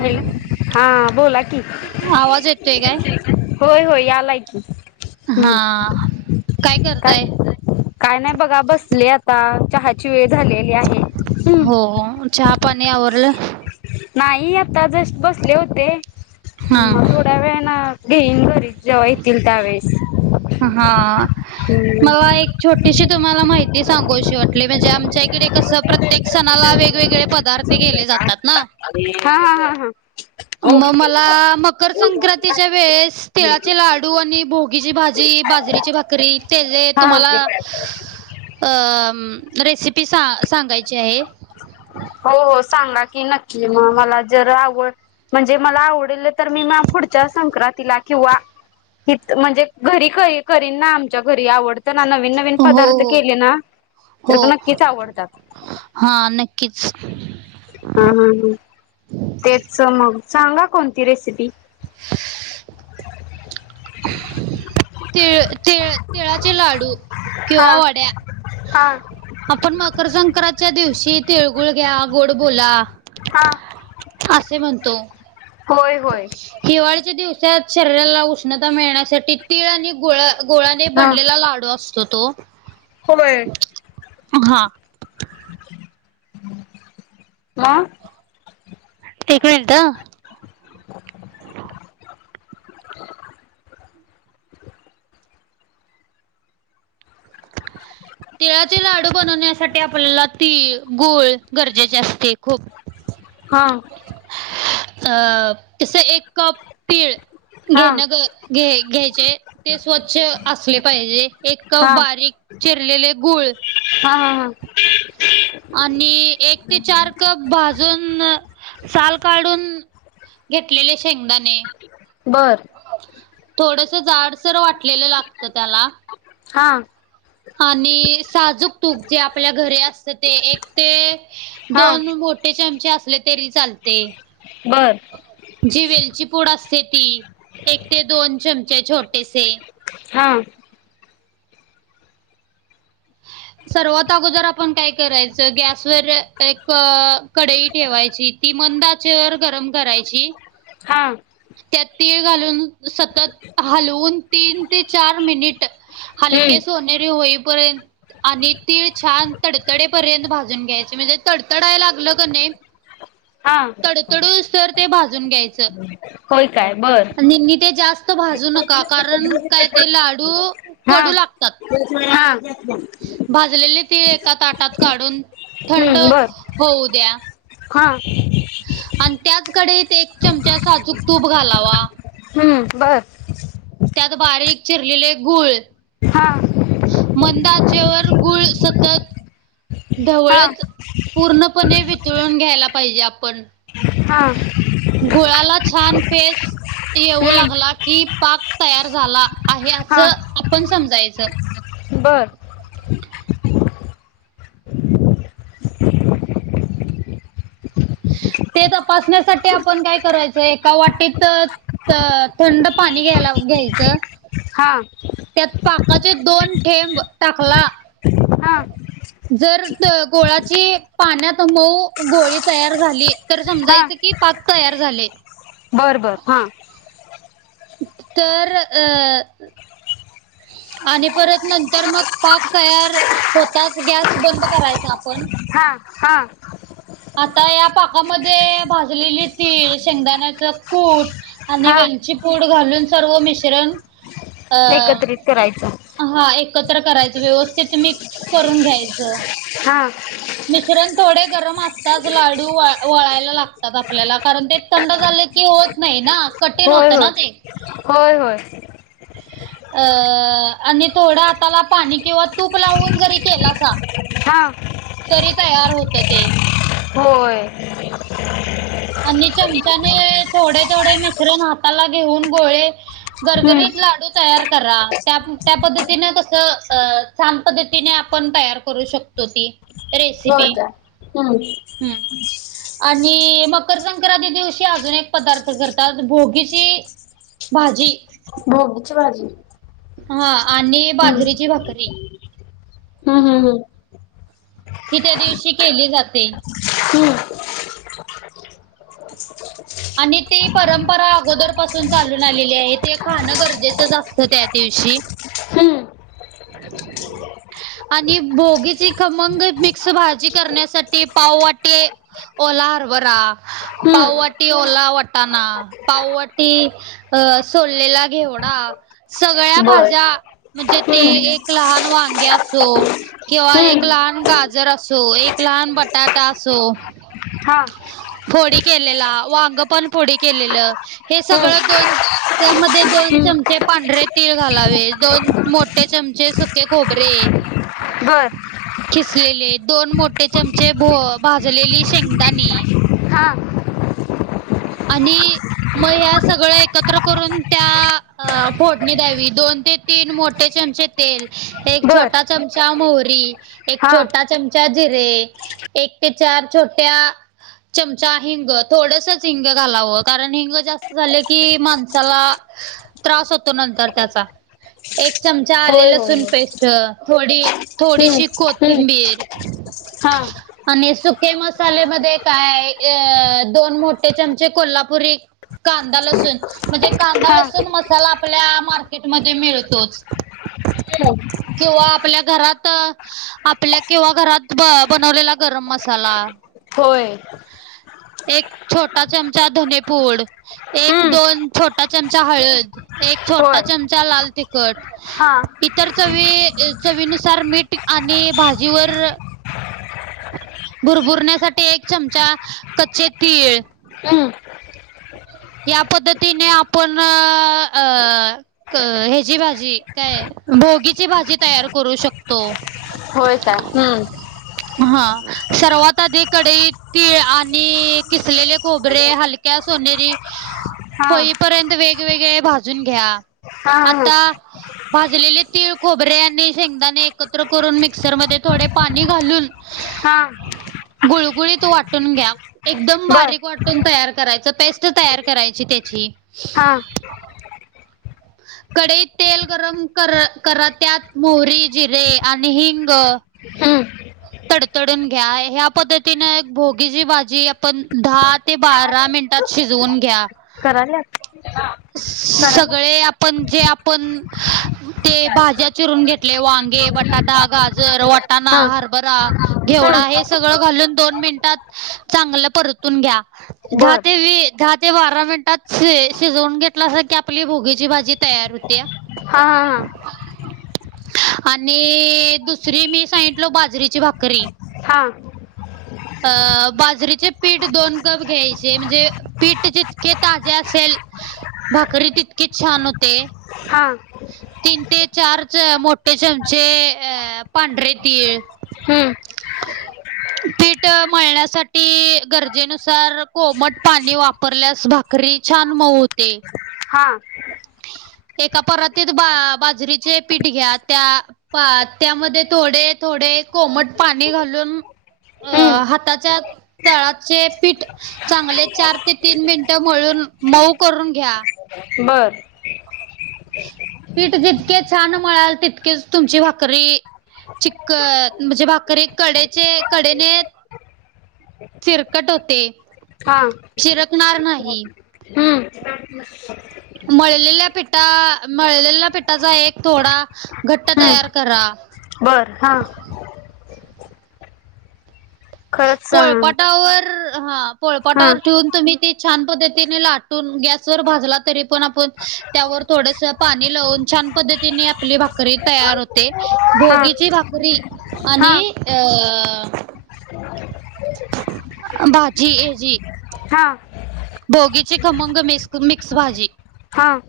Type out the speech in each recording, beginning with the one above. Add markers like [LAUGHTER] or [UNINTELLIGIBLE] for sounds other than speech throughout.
Hello हा बोला कि आवाज येतोय काय होय होय यालाय की हा हम् काय काय नाही बघा बसली आता. चहाची वेळ झालेली आहे. हो हो चहा पाणी आवरलं नाही आता जस्ट बसले होते हा थोड्या वेळ ना. घेईन घरीत जेव्हा येतील त्यावेेळेस. हां मला एक छोटीशी तुम्हाला माहिती सांगायची वाटली म्हणजे आमच्या इकडे कस प्रत्येक सणाला वेगवेगळे पदार्थ केले जातात ना. हा हा हा हां मग मला मकर संक्रांतीच्या वेळेस ती ळाचे लाडू आणि भोगी भाजी बाजरी भाकरी ते जे हा हा तुम्हाला हा रेसिपी सांगायची. आहे हो हो सांगा की नक्की मग मला जर आवड. म्हणजे मला आवडेलं तर मी पुढच्या संक्रांतीला किंवा ह म्हणजे घरी करन ना आमच्या घरी आवडत. ना नवीन नवीन हो पदार्थ केले हो ना तर हो नक्कीच आवडतात. कच ह ह ह तेच मग सांगा कोणती रेसिपी क्षेत्रात काही प्रमाणात वाढत असल्याचे जाहीर करण्यात आलेली कामे तळ तेळ तिळाचे लाडू किंवा हा वड्या हा आपण मकर संक्रांतच्या दिवशी तिळगुळ घ्या गोड बोला हा असे म्हणतो. होय होय हिवाळीच्या दिवसात शरीराला उष्णता मिळण्यासाठी तीळ आणि गुळा गोळ्याने बनलेला लाडू असतो तो समय हा. [UNINTELLIGIBLE] एक मिनिट. खा पण नाही का तुम्हाला काय? नबी काय अवजारा वगैरे झोपतो आहेत. तिळाचे लाडू बनवण्यासाठी आपल्याला तीळ गोळ गरजेचे असते खूप हा हा अ तस एक कप पीळ हा घेण घ घ्यायचे ते स्वच्छ असले पाहिजे एक कप हा बारीक चिरलेले गुळ हा हा हा. आणि एक ते चार कप भाजून साल काढून घेतलेले शेंगदाणे बर थोडस झाड. वाटलं लागत त्याला हा. आणि साजूक तूक जे आपल्या घरी असत ते एक ते हा दोन मोठे चमचे असले तरी चालते. बर जि वलची पूड असते ती एक ते दोन चमचे छोट. पसे हा. सर्वात अगोदर आपण काय करायचं. गॅसवर एक कडई ठेवायची ती मंदाच्यावर गरम करायची. हा त्यात तीळ घालून सतत हलवून तीन ते चार मिनिट हम्म हलके सोनेरी होई पर. आणि तीळ छान तडतडेपर्यंत भाजून घ्यायचे म्हणजे तडतडायला लागलं का नाही. हा तडतडू सर ते भाजून घ्यायचं. होय काय बर ेी ते जास्त भाजू नका कारण काय ते लाडू हा कडू ला हा. भाजलेले तीळ एका ताटात काढून थंड हम्म बर होऊ द्या हा आणि त्याचकडे एक चमचा साजूक तूप घालावा. हम्म बर. त्यात बारीक चिरलेले गूळ हा मंदाचे व गुळ सतत. हा ढवळत पूर्णपणे वितळून घ्यायला पाहिजे आपण हां गोळाला छान पेस येऊ हम्म लागला की पाक तयार झाला आहे हा असं आपण समजायचं बर ते तपासण्यासाठी आपण काय करायचं एका वाटीत थंड पाणी घ्यायला घ्यायचं हा त्यात पाकाचे दोन ठेंब टाकला हा जर गोळाची पाण्यात मऊ गोळी तयार झाली तर हा समजायचं कि पाक तयार झाले बर बर हा तर अ आणि परत नंतर मग पाक तयार होताच गॅस बंद करायचा आपण. हा हा आता या पाकामध्ये भाजलेली तीळ शेंगदाण्याच कूट आणि हा वेलची पूड घालून सर्व मिश्रण अ एकत्रित करायचं हा एकत्र करायचं व्यवस्थित मिक्स करून घ्यायचं हा मि्रण थोडे गरम असतात लाडू वयला लागतात आपल्याला कारण ते थंड झा क होत नाही ना कठीण होय होतं ना ते. होय होय होय अ आणि थोडं आताला पाणी किंवा तूप लावून जरी केलासा हा तरी तयार होत ते होय आणि चमचाने थोडे थोडे मिश्रण हाताला घेऊन गोळे हम्म घरगरीत लाडू तयार करा त्या पद्धतीने कस छान पद्धतीने आपण तयार करू शकतो ती होय रेसिपी का हम्म आणि मग मकर संक्रांती दिवशी अजून एक पदार्थ करतात भोगीची भाजी भोगीची भाजी हा आणि बाजरीची भाकरी हम्म हम्म हम्म हि त्या दिवशी केली जाते हम् आणि ती परंपरा अगोदर पासून चालून आलेली आहे ते खाणं गरजेचं जा असतं त्या दिव खुशीी हम्म आणि भोगीची खमंग मिक्स भाजी करण्यासाठी पाववाटे ओला हरवरा हम्म पाववाटी ओला वाटाणा पाववाटी अ सोडलेला घेवडा सगळ्या बर भाज्या म्हणजे ते हम्म एक लहान वांग्या ो किंवा एक हम्म लहान गाजर असो एक लहान बटाटा असो हा फोडी केलेला वांग पण फोडी केलेलं हे हम्म सगळं दोन त्यामध्ये दोन हम्म चमचे पांढरे तीळ घालावे दोन मोठे चमचे सुके खोबरे बर खिसलेले दोन मोठे चमचे भ भाजलेली शेंगदाणी हा आणि मग ह सगळ एकत्र करून त्या फोटणी द्यावी दोन ते तीन मोठ्या चचे तेल एक बर छोटा चमचा मोहरी एक हा छोटा चमचा जिरे एक ते चार छोट्या चमचा हिंग. थोडसच हिंग घालावं कारण हिंग जास्त झाले की माणसाला त्रास होतो नंतर त्याचा. एक चमचा आले होय होय लसूण पेस्ट. थोडी थोडीशी होय हम्म कोथिंबीर. हम्म हा आणि सुके मसाले मध्ये काय आहे दोन मोठे कोल्हापुरी कांदा लसुण म्हणजे कांदा हा लसुण मसाला. आपल्या मार्केट मध्ये मिळतोच. [UNINTELLIGIBLE] किवा आपल्या घरात आपल्या किंवा घरात बनवलेला गरम मसाला. होय. एक छोटा चमचा धनेपूड. एक हम्म दोन छोटा चमचा हळद. एक छोटा होय चमचा लाल तिखट. हा इतर चवी चवीनुसार मीठ. आणि भाजीवर भुरभुरण्यासाठी एक चमचा कच्चे तीळ. हं या पद्धतीने आपण अ ह्याची भाजी काय भोगीची भाजी तयार करू शकतो. होय काय? हम्म हा सर्वात आधी कढईत तिळ आणि किसलेले खोबरे हलक्या सोनेरी हा होईपर्यंत वेगवेगळे भाजून घ्या. हा हा आता हा भाजलेले तीळ खोबरे आणि शेंगदाणे एकत्र करून मिक्सर मध्ये थोडे पाणी घालून हा हा गुळगुळीत वाटून घ्या. एकदम बर बारीक वाटून तयार करायच. पेस्ट तयार करायची त्याची. हा. [INAUDIBLE] कडईत तेल गरम कर करत त्यात मोहरी, जिरे, आणि हिंग. हम्म तडतडून घ्या. ह्या पद्धतीन एक भोगीची भाजी आपण दहा ते बारा मे मिनिटात शिजवून घ्या. झालं. सगळे आपण जे आपण ते भाज्या चिरून घेतले. वा बटाटा, गाजर, वटाणा, हा हरभरा, घेवडा, हे हम्म सगळं घालून दोन मिनिटात चांगलं परतून घ्या. दहा बर ते वीस. दहा ते ते बारा मिनिटात शिजवून घेतलं अस की, आपली भोगीची भाजी तयार होती. हा हा हा आणि दुसरी मी सांगितलो बाजरीची भाकरी. हां अ बाजरीचे पीठ दोन कप घ्यायचे. म्हणजे पीठ जितके ताजे असेल भाकरी तितकेच छान होते. हां तीन ते चार च मोठे चमचे अ पांढरे तीळ. हम्म [INAUDIBLE] पीठ मळण्यासाठी गरजेनुसार कोमट पाणी वापरल्यास भाकरी छान मऊ होते. हा [INAUDIBLE] एका परातीत बा बाजरीचे पीठ घ्या. त्या पा त्यामध्ये थोडे थोडे कोमट पाणी घालून अ हम्म हाताच्या तळाचे पीठ चांगले चार ते तीन मिनट मिळून मऊ करून घ्या. बर. पीठ जितके छान म्हणाल तितकेच तुमची भाकरी चिकक म्हणजे भाकरी कडेचे कडेने चिरकट होते. हा. चिरकणार नाही. हा. मळलेल्या पिठा मळलेल्या पिठाचा एक थोडा घट्ट हम्म तयार करा. बर हा. खरंच पोळपाटावर हा हा पोळपाटावर ठेवून तुम्ही ते छान पद्धतीने लाटून गॅस वर भाजला तरी पण त्यावर थोड पाणी लावुन छान छान पद्धती आपली भाकरी तयार होते, हा भोगीची भाकरी. हा आणि अ भाजी ह्याजी हा. भोगीची खमंग मक मिक्स भाजी. हां.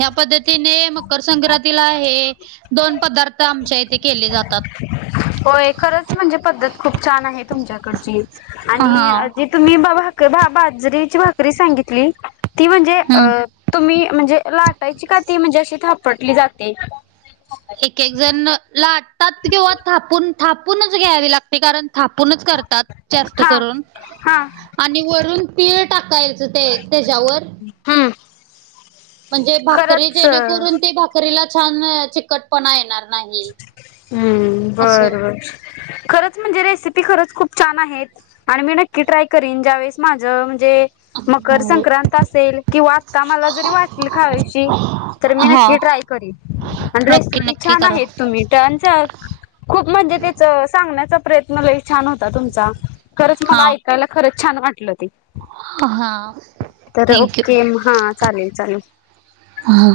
ह्या पद्धतीने मकर संक्रांतीला हे दोन पदार्थ आमच्या इथे केले जातात. होय खरंच म्हणजे पद्धत खूप छान आहे. तुमच्याकडची आणि हा जे तुम्ही भाकरी बाजरीची भाकरी सांगितली, ती म्हणजे अ हम्म. तुम्ही म्हणजे लाटायची का ती म्हणजे अशी थापटली जाते? एक एक जण लाटतात किंवा थापून थापूनच घ्यावी लागते. कारण थापूनच करतात जास्त हा करून. हा आणि वरून तीळ टाकायचं, ते त्याच्यावर. हम्म म्हणजे भाकरी खरंच जेणेकरून ते भाकरीला छान चिकटपणा येणार नाही. बरं असं बरं. खरंच म्हणजे म्हणजे मकर संक्रांत असेल किंवा आता मला जरी वाटल खावीशी. तर मी नक्की हा ट्राय करीन आणि नक्की रेसिपी नक्की छान करा आहेत, तुम्ही ट खूप म्हणजे त्याच सांगण्याचा प्रयत्न लय छान होता तुमचा, खरंच मला हा ऐकायला खरंच छान वाटलं ते, हा तर थँक्यू ओके हा चालेल चालेल. हा.